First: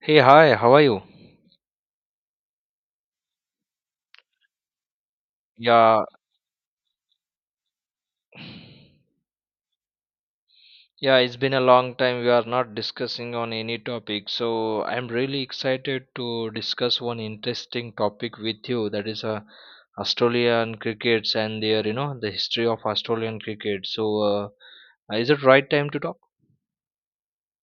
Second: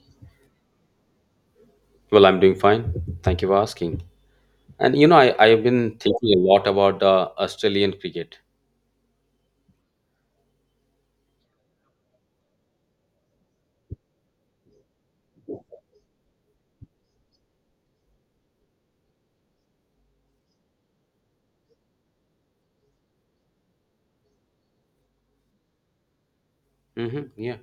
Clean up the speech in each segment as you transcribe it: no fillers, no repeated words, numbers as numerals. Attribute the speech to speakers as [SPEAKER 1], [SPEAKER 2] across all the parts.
[SPEAKER 1] Hey, hi, how are you?
[SPEAKER 2] Well, I'm doing fine. Thank you for asking. I've been
[SPEAKER 1] Yeah,
[SPEAKER 2] thinking a lot about the Australian cricket.
[SPEAKER 1] yeah, it's been a long time. We are not discussing on any topic. So I'm really excited to discuss one interesting topic with you. That is Australian crickets and their, you know, the history of Australian cricket. Is it right time to talk?
[SPEAKER 2] Hmm, yeah.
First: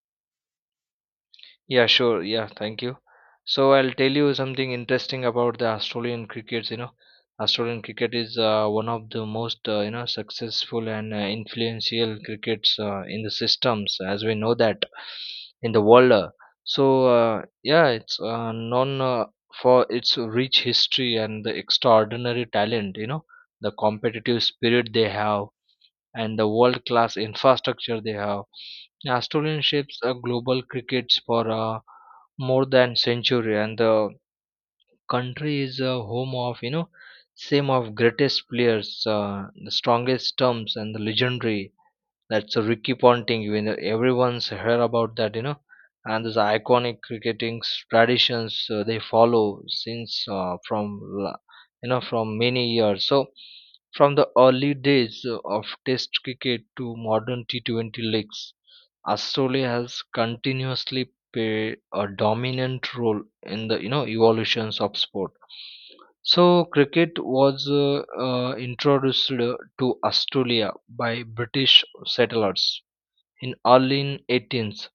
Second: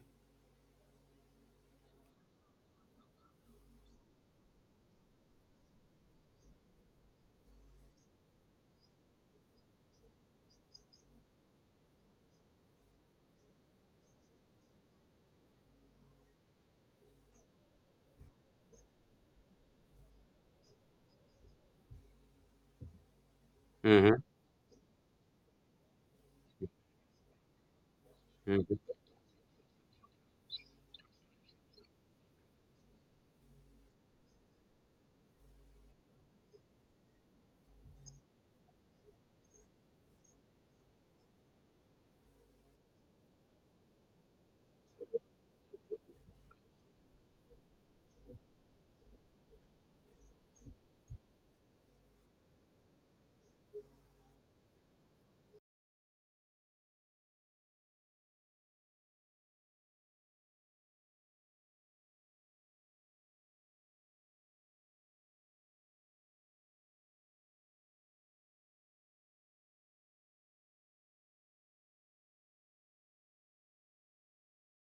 [SPEAKER 1] Yeah, sure. Yeah, thank you. So I'll tell you something interesting about the Australian crickets. You know, Australian cricket is one of the most you know successful and influential crickets in the systems, as we know that in the world. So uh, yeah, it's known for its rich history and the extraordinary talent. You know, the
[SPEAKER 2] Hmm.
[SPEAKER 1] competitive spirit they have and the world class infrastructure they have.
[SPEAKER 2] Hmm.
[SPEAKER 1] Australian shapes global crickets for more than century, and the country is a home of you know same of greatest players, the strongest terms, and the legendary that's a Ricky Ponting. You know, everyone's heard about that, you know, and those iconic traditions they follow since you know from many years. So from the early days of Test cricket to modern T20 leagues. Astoria has continuously played a dominant role in the you know evolutions of sport. So cricket was introduced to Australia by British settlers in early in 18th.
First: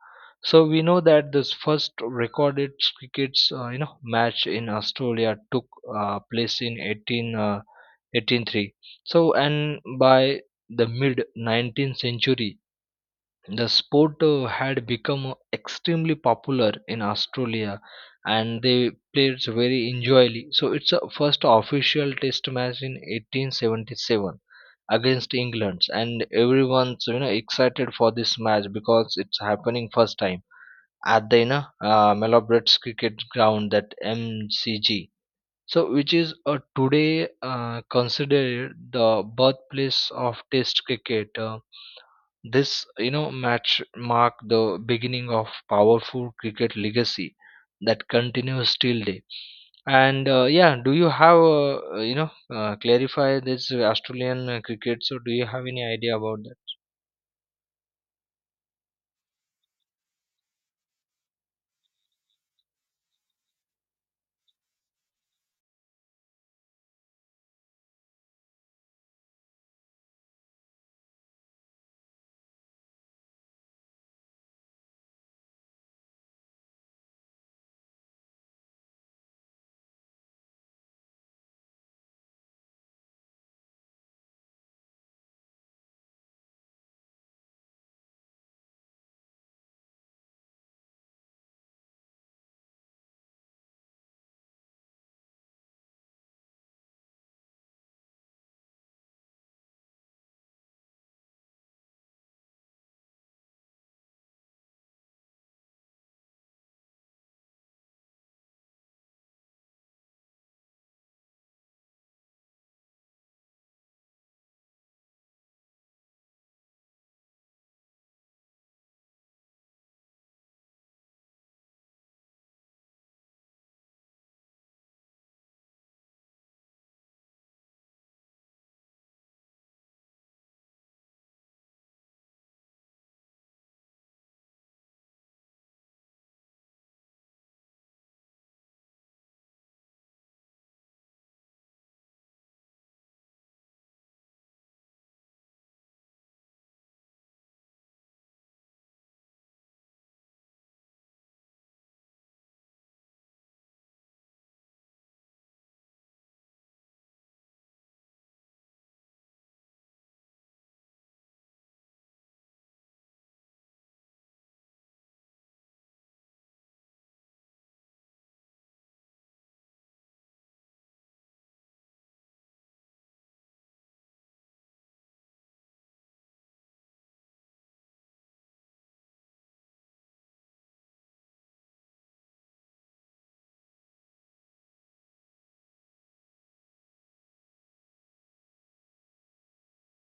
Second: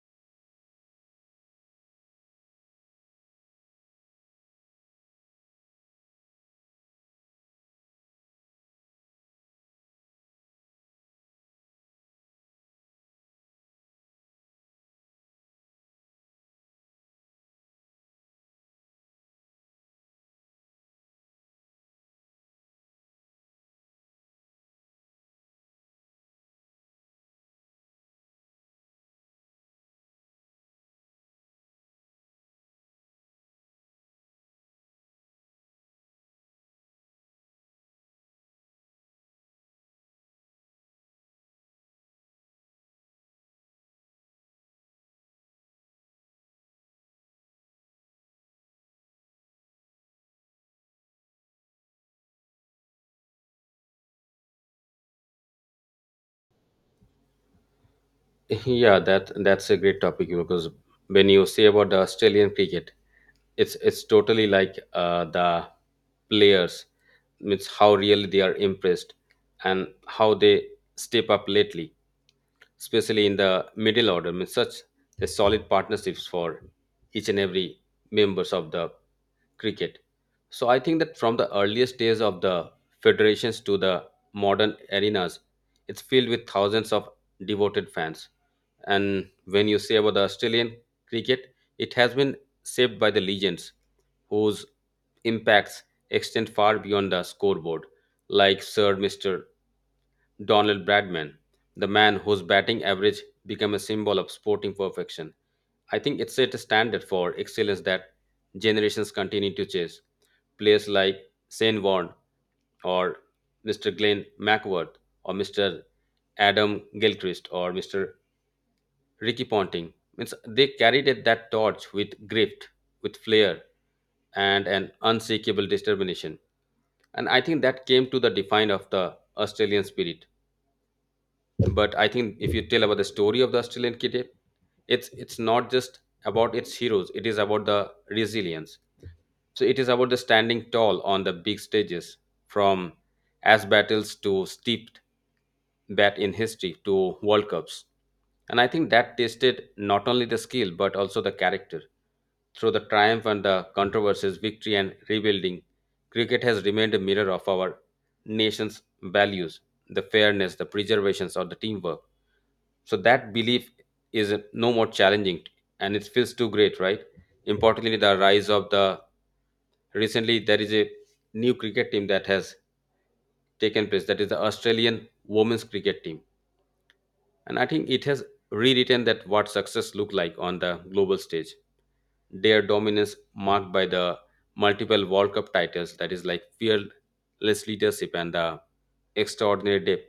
[SPEAKER 1] So we know that this first recorded cricket's you know match in Australia took place in 18 183. So and By the mid 19th century, the sport had become extremely popular in Australia and they played very enjoyably. So it's a first official test match in 1877 against England, and everyone's you know excited for this match because it's happening first time at the you know Mellobrett's cricket ground, that MCG, so which is today considered the birthplace of test cricket. This, you know, match marked the beginning of powerful cricket legacy that continues till day. And yeah, do you have you know clarify this Australian cricket? So do you have any idea about that?
[SPEAKER 2] Yeah, that's a great topic, you know, because when you say about the Australian cricket, it's totally like the players, it's how really they are impressed and how they step up lately, especially in the middle order, means such a solid partnerships for each and every members of the cricket. So I think that from the earliest days of the federations to the modern arenas, it's filled with thousands of devoted fans. And when you say about the Australian cricket, it has been shaped by the legends whose impacts extend far beyond the scoreboard, like Sir Mr. Donald Bradman, the man whose batting average became a symbol of sporting perfection. I think it set a standard for excellence that generations continue to chase. Players like Shane Warne or Mr. Glenn McWord or Mr. Adam Gilchrist or Mr. Ricky Ponting. Means they that torch with grit, with flair, and an unshakable determination. And I think that came to the define of the Australian spirit. But I think if you tell about the story of the australian kidnap, it's not just about its heroes, it is about the resilience. So it is about the standing tall on the big stages, from as battles to Steeped bat in history to World Cups. And I think that tested not only the skill but also the character. Through the triumph and the controversies, victory and rebuilding, cricket has remained a mirror of our nation's values, the fairness, the preservations, or the teamwork. So that belief is no more challenging and it feels too great, right? Importantly, the rise of the Recently there is a new cricket team that has taken place, that is the Australian women's cricket team, and I think it has rewritten that what success looked like on the global stage. Their dominance marked by the multiple world cup titles that is like fearless leadership and the extraordinary depth.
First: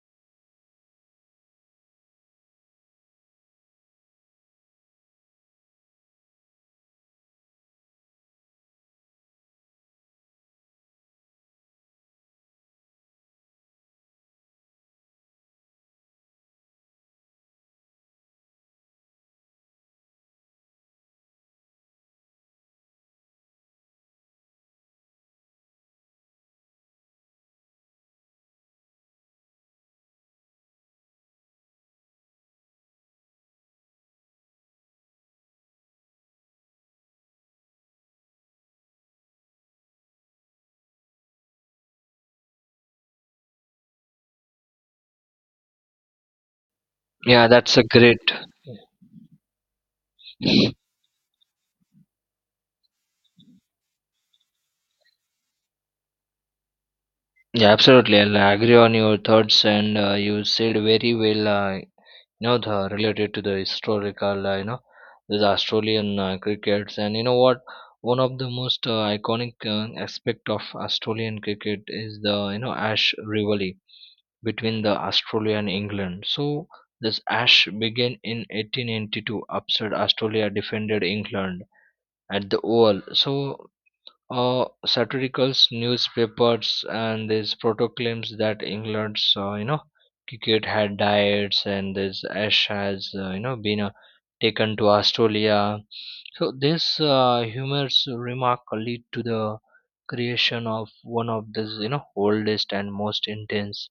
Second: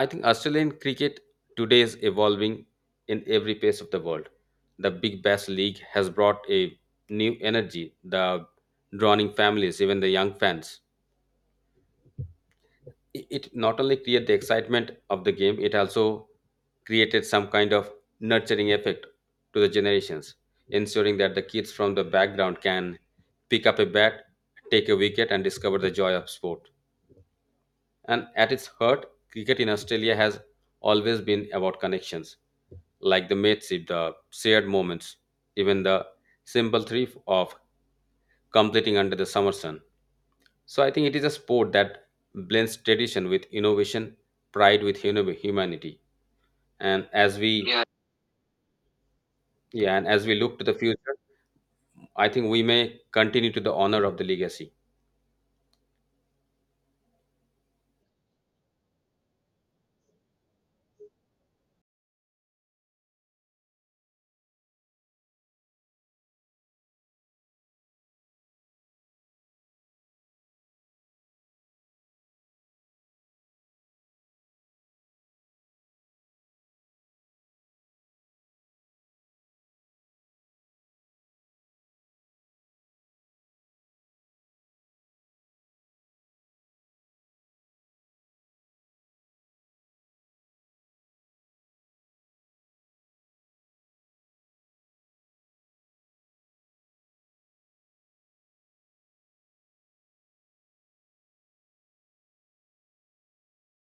[SPEAKER 2] I think australian cricket today is evolving in every pace of the world. The big bash league has brought a new energy, the drawing families even the young fans. It not only create the excitement of the game, it also created some kind of nurturing effect to the generations, ensuring that the kids from the background can pick up a bat, take a wicket and discover the joy of sport. And at its heart, cricket in australia has always been about connections, like the mateship, the shared moments, even the simple thrill of completing under the summer sun. So I think it is a sport that blends tradition with innovation, pride with humanity. And as
[SPEAKER 1] Yeah,
[SPEAKER 2] we
[SPEAKER 1] that's a
[SPEAKER 2] Yeah,
[SPEAKER 1] great.
[SPEAKER 2] yeah, and as we look to the future, I think we may continue to the honor of the legacy.
[SPEAKER 1] Yeah, absolutely. I agree on your thoughts, and you said very well. You know the related to the historical you know this Australian crickets, and you know what, one of the most iconic aspect of Australian cricket is the you know Ash rivalry between the Australia and England. So this Ash began in 1882, upset Australia defended England at the Oval. So satiricals, newspapers, and these proclaims that England's you know cricket had died, and this Ash has you know been taken to Australia. So this humorous remark lead to the creation of one of the you know oldest and most intense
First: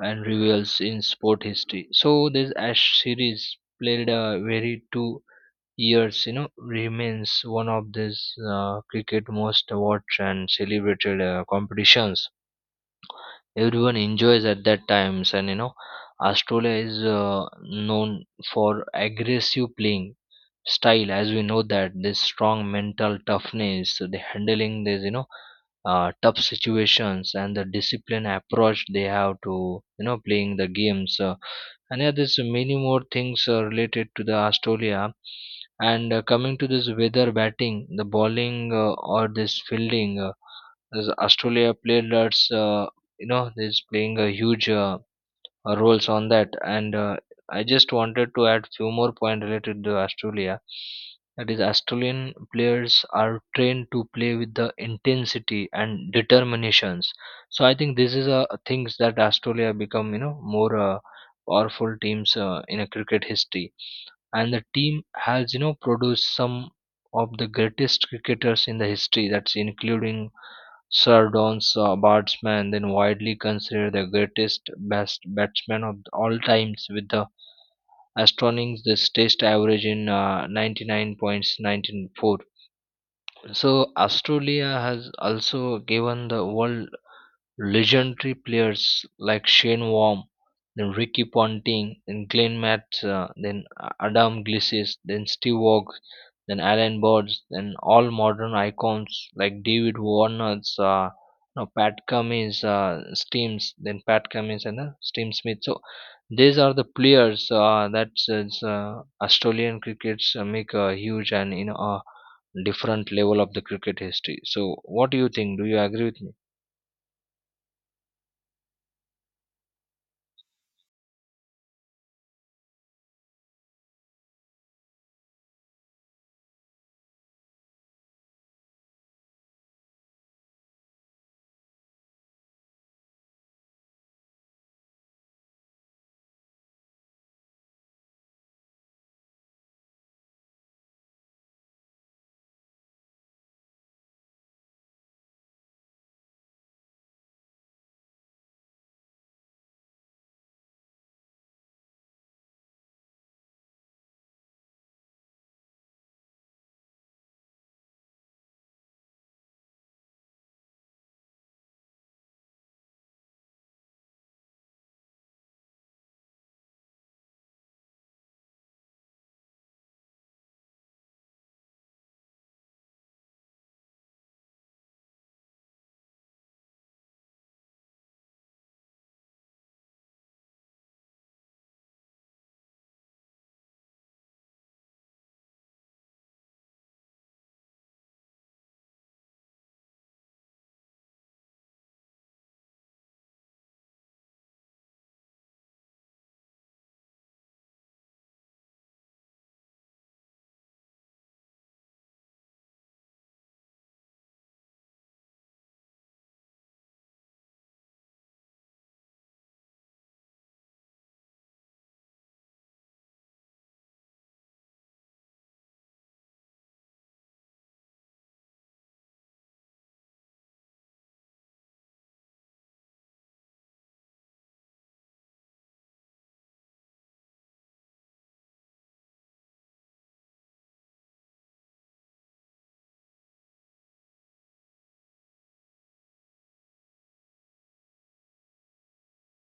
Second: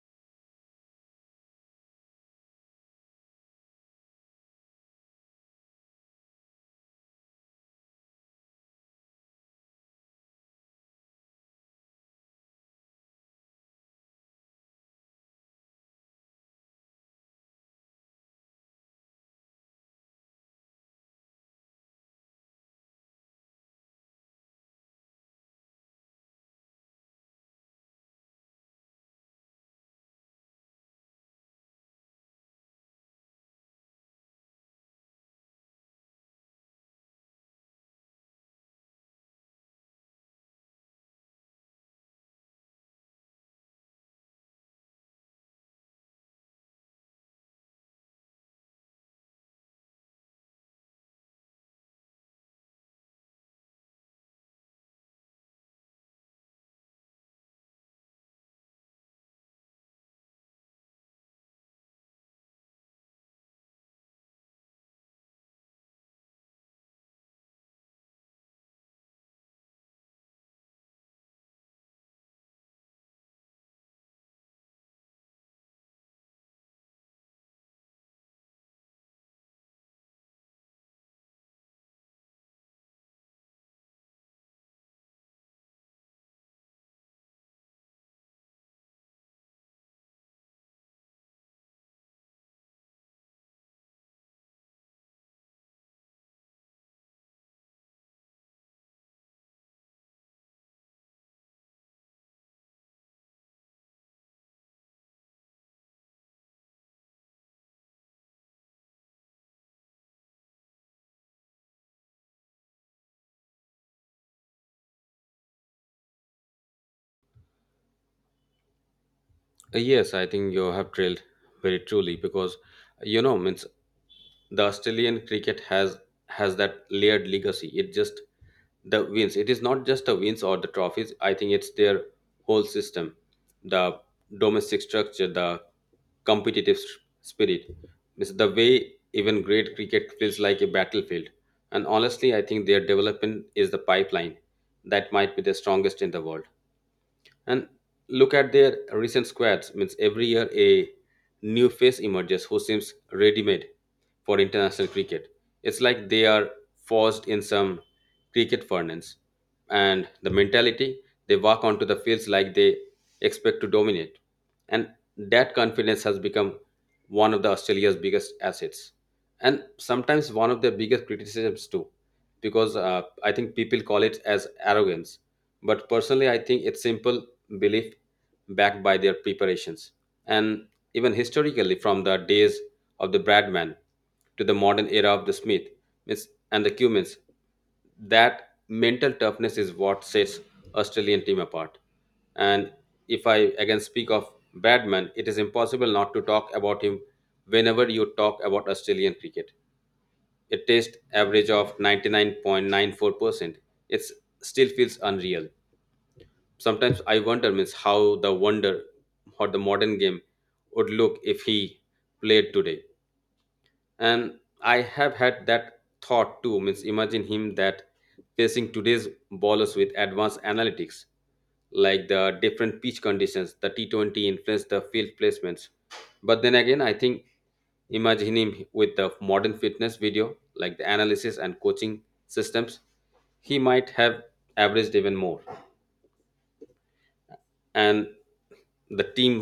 [SPEAKER 1] and reveals in sport history. So this Ash series played a very 2 years you know remains one of this cricket most watched and celebrated competitions. Everyone enjoys at that times, and you know Australia is known for aggressive playing style, as we know, that this strong mental toughness, the handling these you know tough situations, and the discipline approach they have to you know playing the games. And yeah, there's many more things related to the Australia. And coming to this weather batting, the bowling or this fielding, as astolia players you know is playing a huge roles on that. And I just wanted to add few more points related to Australia, that is Australian players are trained to play with the intensity and determinations. So I think this is a things that Australia become you know more powerful teams in a cricket history, and the team has you know produced some of the greatest cricketers in the history, that's including Sardon's batsman, then widely considered the greatest best batsman of all times, with the astonishing this test average in 99.194. So Australia has also given the world legendary players like Shane Warne, then Ricky Ponting, then Glenn Mattson, then Adam Gilchrist, then Steve Waugh, then Alan Bords, then all modern icons like David Warner's, no, Pat Cummins, Steams, then Pat Cummins, and Steam Smith. So these are the players that is, Australian crickets make a huge and you know a different level of the cricket history. So what do you think? Do you agree with me?
[SPEAKER 2] Yes I think you have drilled very truly, because you know means the Australian cricket has that layered legacy. It is not just the wins or the trophies. I think it's their whole system, the domestic structure, the competitive spirit. It's the way even great cricket feels like a battlefield. And honestly I think their development is the pipeline that might be the strongest in the world. And look at their recent squads, means every year a new face emerges who seems ready made for international cricket. It's like they are forced in some cricket furnace and the mentality, they walk onto the fields like they expect to dominate. And that confidence has become one of the australia's biggest assets, and sometimes one of their biggest criticisms too, because I think people call it as arrogance, but personally I think it's simple belief backed by their preparations. And even historically, from the days of the bradman to the modern era of the smith and the cumins, that mental toughness is what sets australian team apart. And if I again speak of bradman, it is impossible not to talk about him whenever you talk about australian cricket. A tastes average of 99.94%. It still feels unreal. Sometimes I wonder means how the wonder or the modern game would look if he played today. And I have had that thought too, means imagine him that facing today's bowlers with advanced analytics, like the different pitch conditions, the T20 influence, the field placements. But then again I think, imagine him with the modern fitness video, like the analysis and coaching systems, he might have averaged even more. And the team,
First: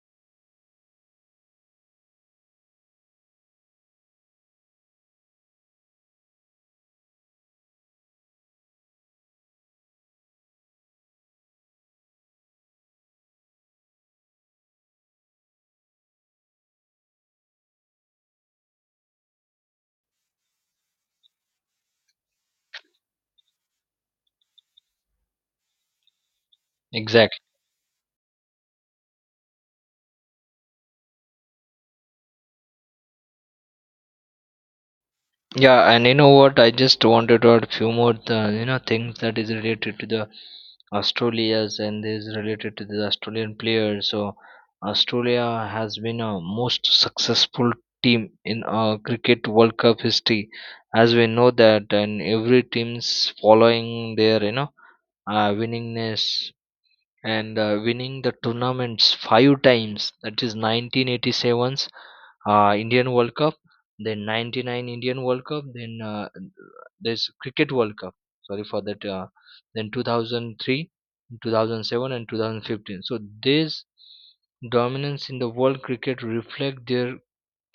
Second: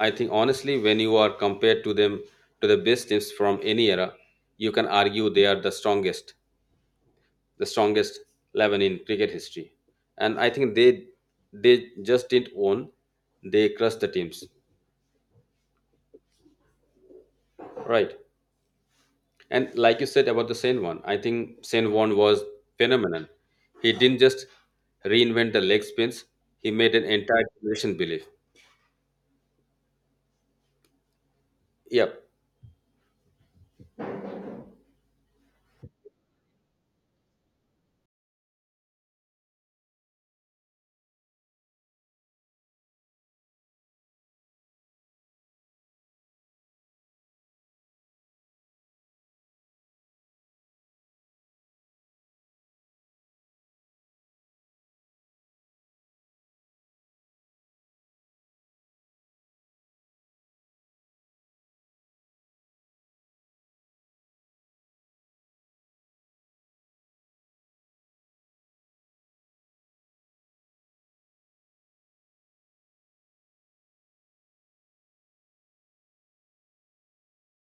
[SPEAKER 2] I think honestly when you are compared to them to the best teams from any era, you can argue they are the strongest 11 in cricket history. And I think they just didn't own, they crushed the teams, right? And like you said about the Sen one, I think Sen one was phenomenal. He didn't just reinvent the leg spins, he made an
[SPEAKER 1] Exactly.
[SPEAKER 2] entire generation believe. Yep.
[SPEAKER 1] Yeah, and you know what? I just wanted to add few more, you know, things that is related to the Australia's and is related to the Australian players. So Australia has been a most successful team in cricket World Cup history, as we know that, and every team's following their, you know, winningness and winning the tournaments five times, that is 1987's Indian World Cup, then 99 Indian World Cup, then there's Cricket World Cup, sorry for that, then 2003, 2007, and 2015. So this dominance in the world cricket reflect their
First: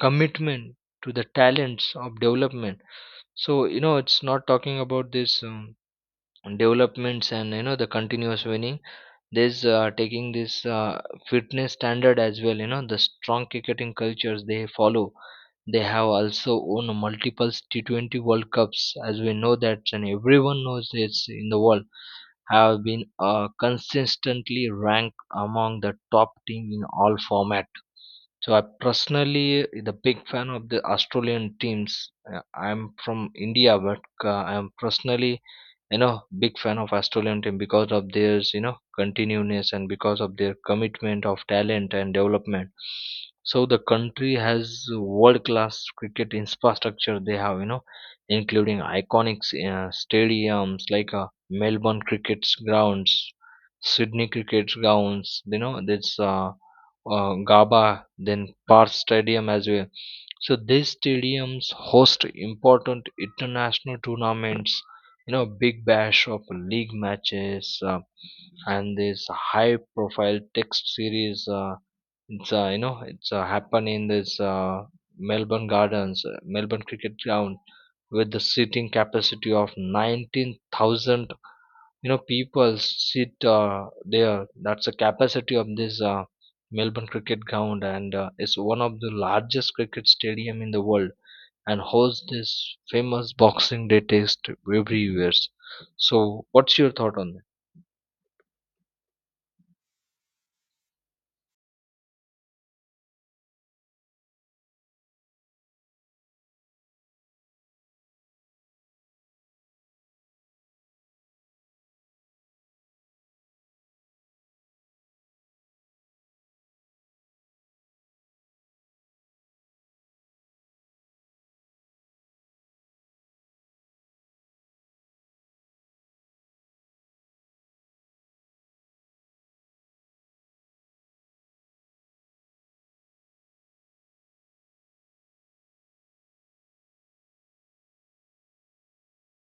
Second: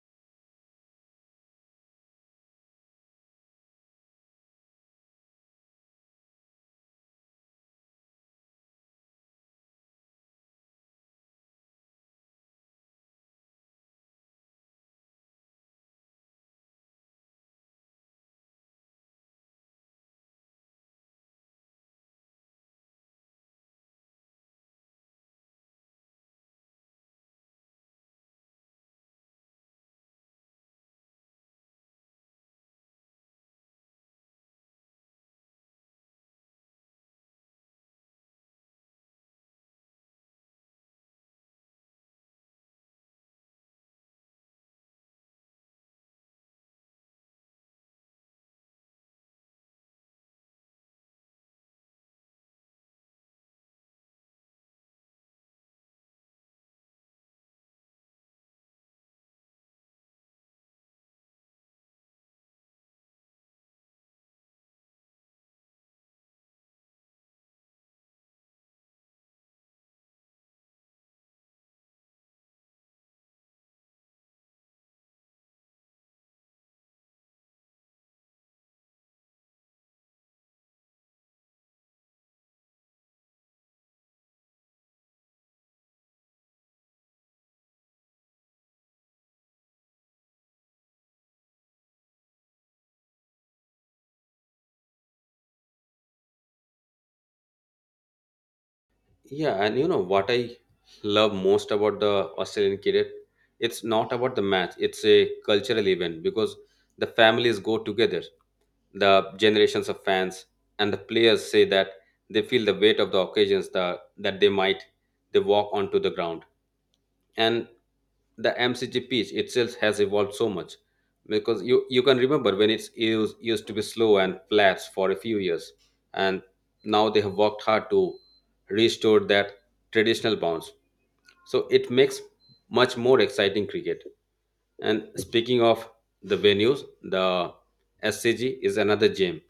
[SPEAKER 1] commitment to the talents of development. So you know it's not talking about this developments and you know the continuous winning, this taking this fitness standard as well. You know the strong cricketing cultures they follow. They have also won multiple T20 World Cups, as we know that, and everyone knows this in the world, have been consistently ranked among the top team in all format. So I personally the big fan of the Australian teams. I'm from India, but I'm personally you know big fan of Australian team because of their you know continuousness and because of their commitment of talent and development. So the country has world class cricket infrastructure. They have you know including iconic stadiums like Melbourne cricket grounds, Sydney cricket grounds. You know there's Gaba, then Perth Stadium as well. So these stadiums host important international tournaments, you know big bash of league matches, and this high profile text series. It's you know it's happen in this Melbourne gardens, Melbourne cricket ground, with the seating capacity of 19,000, you know people sit there. That's the capacity of this Melbourne cricket ground, and it's one of the largest cricket stadium in the world, and hosts this famous Boxing Day test every year. So, what's your thought on that?
[SPEAKER 2] Yeah, and you know what I love most about the Australian cricket? It's not about the match, it's a cultural event, because the families go together, the generations of fans and the players say that they feel the weight of the occasions, that, that they might they walk onto the ground. And the mcg pitch itself has evolved so much, because you can remember when it's used to be slow and flat for a few years. And now they have worked hard to restore that traditional bounce, so it makes much more exciting cricket. And speaking of the venues, the scg is another gem,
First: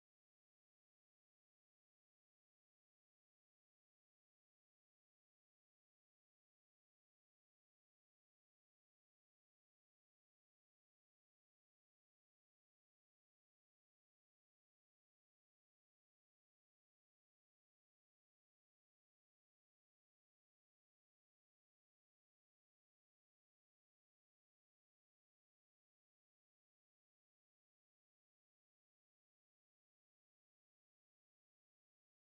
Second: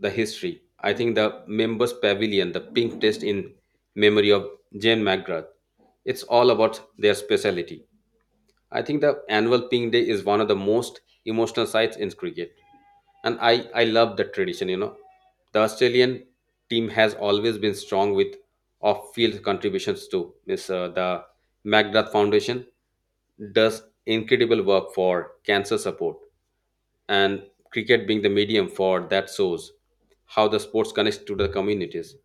[SPEAKER 2] the history. I think the members pavilion, the pink test in memory of Jane McGrath. It's all about their speciality. I think the annual pink day is one of the most emotional sites in cricket. And I love the tradition, you know. The Australian team has always been strong with off-field contributions too. Miss The McGrath Foundation does incredible work for cancer support, and cricket being the medium for that shows how the sports connects to the communities,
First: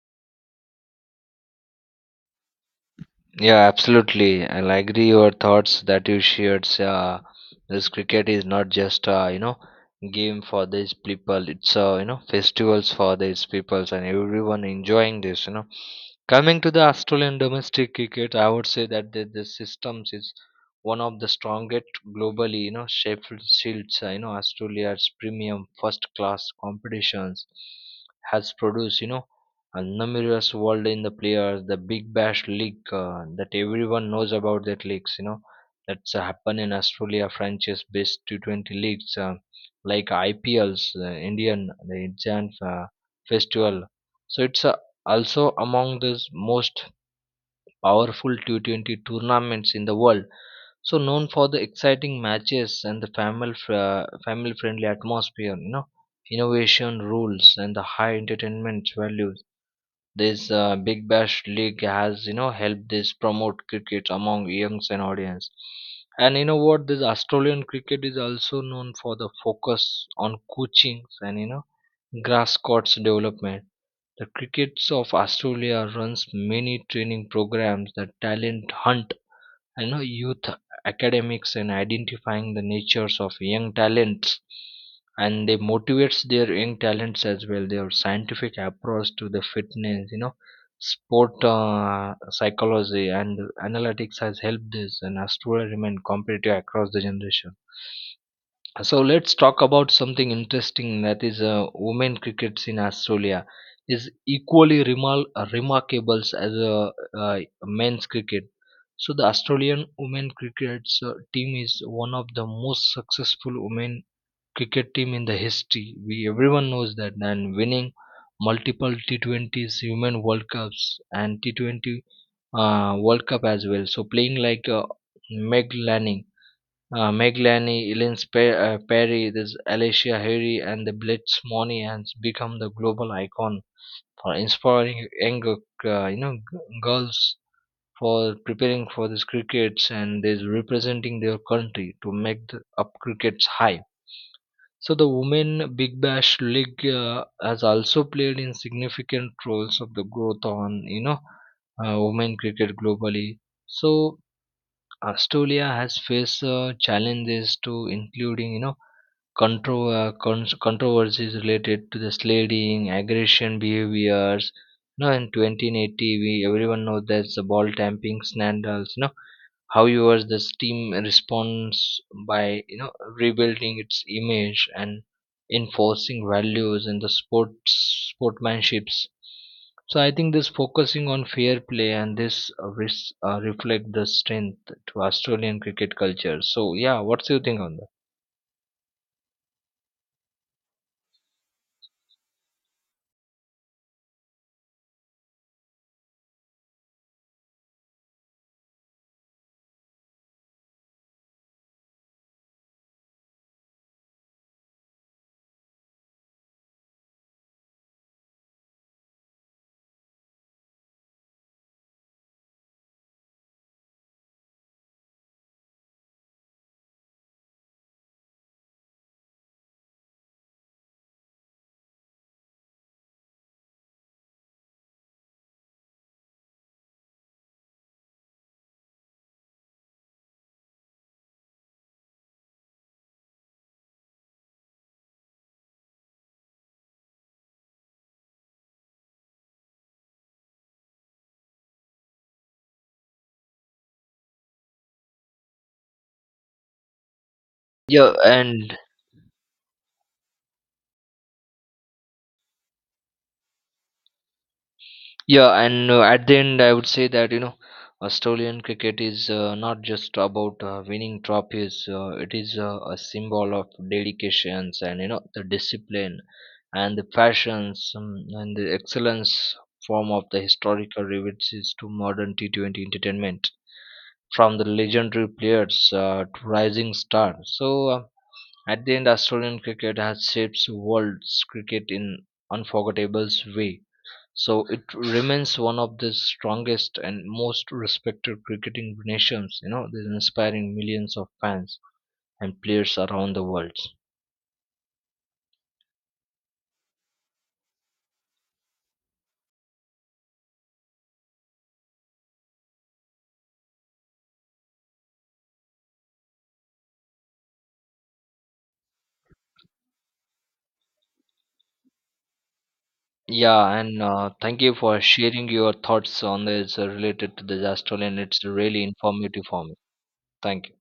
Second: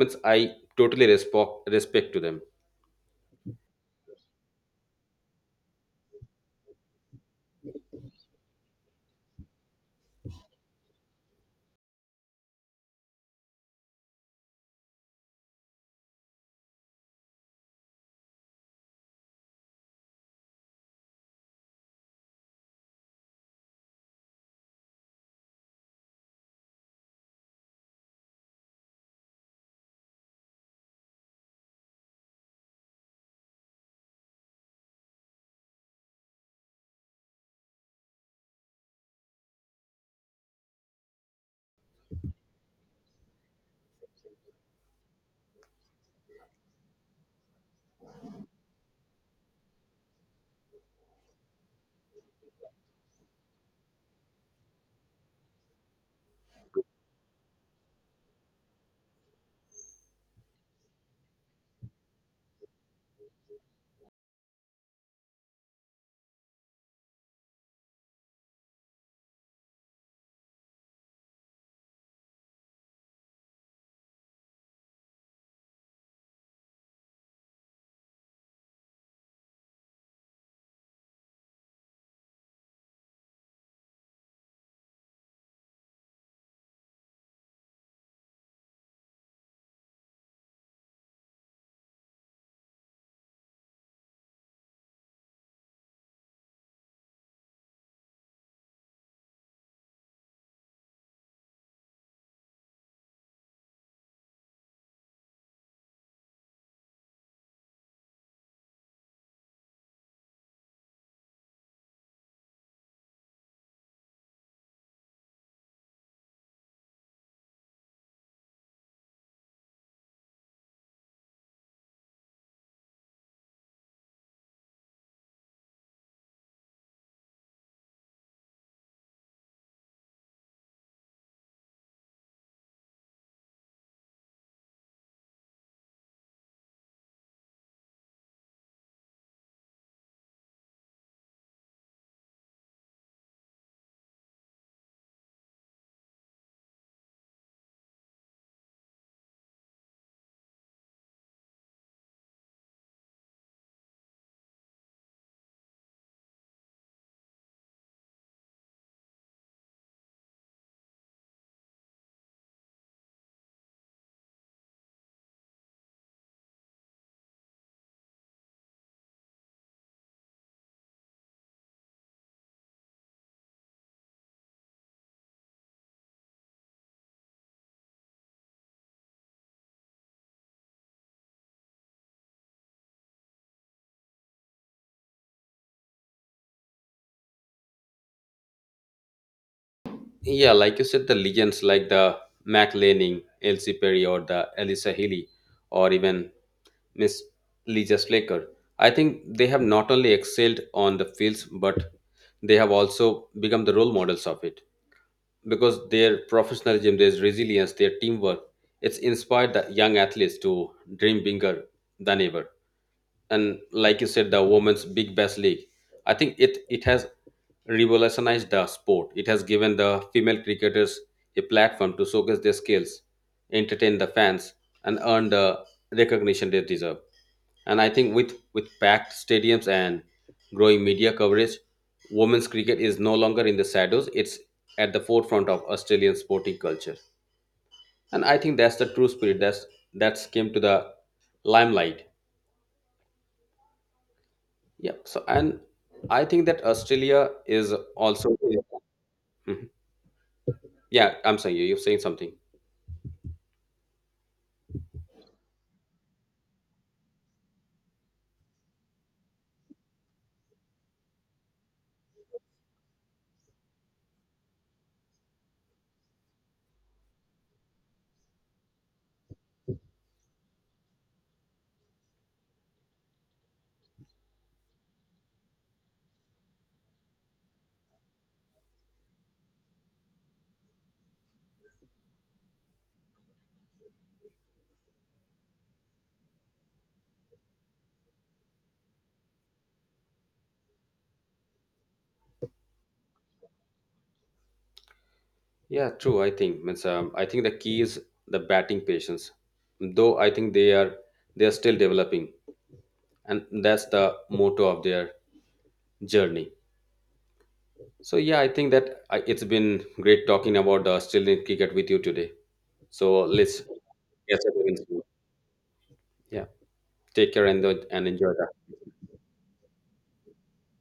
[SPEAKER 2] means I totally respect to them.
[SPEAKER 1] Yeah, absolutely. And I agree your thoughts that you shared. This cricket is not just you know game for these people. It's you know festivals for these peoples, and everyone enjoying this. You know, coming to the Australian domestic cricket, I would say that the systems is one of the strongest globally. You know, Sheffield Shields. You know, Australia's premium first class competitions has produced. You know, and numerous world in the players, the big bash league, that everyone knows about that leagues, you know that's happen in Australia, franchise based T20 leagues, like IPLs, Indian festival. So it's also among the most powerful T20 tournaments in the world, so known for the exciting matches and the family friendly atmosphere, you know, innovation rules and the high entertainment value. This big bash league has you know helped this promote cricket among youngs and audience. And you know what, this Australian cricket is also known for the focus on coaching and you know grass courts development. The crickets of Australia runs many training programs, that talent hunt, I know youth academics, and identifying the natures of young talents, and they motivates their young talents as well. Their scientific approach to the fitness, you know, sport psychology, and analytics has helped this and has truly remained competitive across the generation. So let's talk about something interesting, that is women crickets in Australia is equally remarkable as uh, men's cricket. So the Australian women crickets team is one of the most successful women cricket team in the history. We everyone knows that, and winning multiple T20s, Women World Cups, and T20 World Cup as well. So playing like Meg Lanning, Meglani, Ellen Perry, this Alicia Harry, and the Blitz Money has become the global icon for inspiring younger, you know, girls for preparing for this crickets, and is representing their country to make the up crickets high. So the Women Big Bash League has also played in significant roles of the growth on, you know, women cricket globally. So Australia has faced challenges to including you know controversies related to the slading, aggression behaviors. You know, in 2080, we everyone knows that's the ball tamping scandals. You know, however the team responds by you know rebuilding its image and enforcing values and the sports sportsmanships. So I think this focusing on fair play, and this reflect the strength to Australian cricket culture. So yeah, what's your think on that?
[SPEAKER 2] Yeah, like you said, the legends like the mac lanning, elsie perry, or the elisa healy, or even miss lisa slaker, I think they have not only excelled on the fields, but they have also become the role models of it, because their professionalism, their resilience, their teamwork, it's inspired the young athletes to dream bigger than ever. And like you said, the women's big Bash league, I think it has revolutionized the sport. It has given the female cricketers a platform to showcase their skills, entertain the fans, and earn the recognition they deserve. And I think with packed stadiums and growing media coverage, women's cricket is no longer in the shadows, it's at the forefront of australian sporting culture. And I think that's the true spirit, that's came to the limelight. Yeah. So, and I think that Australia is
[SPEAKER 1] Yeah,
[SPEAKER 2] also.
[SPEAKER 1] and
[SPEAKER 2] Mhm. Yeah, I'm saying you. You're saying something.
[SPEAKER 1] yeah, and at the end, I would say that you know, Australian cricket is not just about winning trophies. It is a symbol of dedications, and you know the discipline, and the passions, and the excellence form of the historical references to modern T20 entertainment, from the legendary players to rising stars. So at the end, Australian cricket has shaped world's cricket in unforgettable way. So it remains one of the strongest and most respected cricketing nations, you know, this inspiring millions of fans and players around the world.
[SPEAKER 2] Yeah, true. I think means I think the key is the batting patience. Though I think they are still developing, and that's the motto of their journey. So yeah, I think that I, it's been great talking about the Australian cricket with you today. So let's
[SPEAKER 1] Yeah, and
[SPEAKER 2] catch up
[SPEAKER 1] thank you
[SPEAKER 2] again
[SPEAKER 1] for
[SPEAKER 2] soon.
[SPEAKER 1] sharing your thoughts on
[SPEAKER 2] Yeah,
[SPEAKER 1] this
[SPEAKER 2] take
[SPEAKER 1] related to
[SPEAKER 2] care and
[SPEAKER 1] the Australian.
[SPEAKER 2] enjoy
[SPEAKER 1] It's
[SPEAKER 2] the
[SPEAKER 1] really informative for me. Thank you.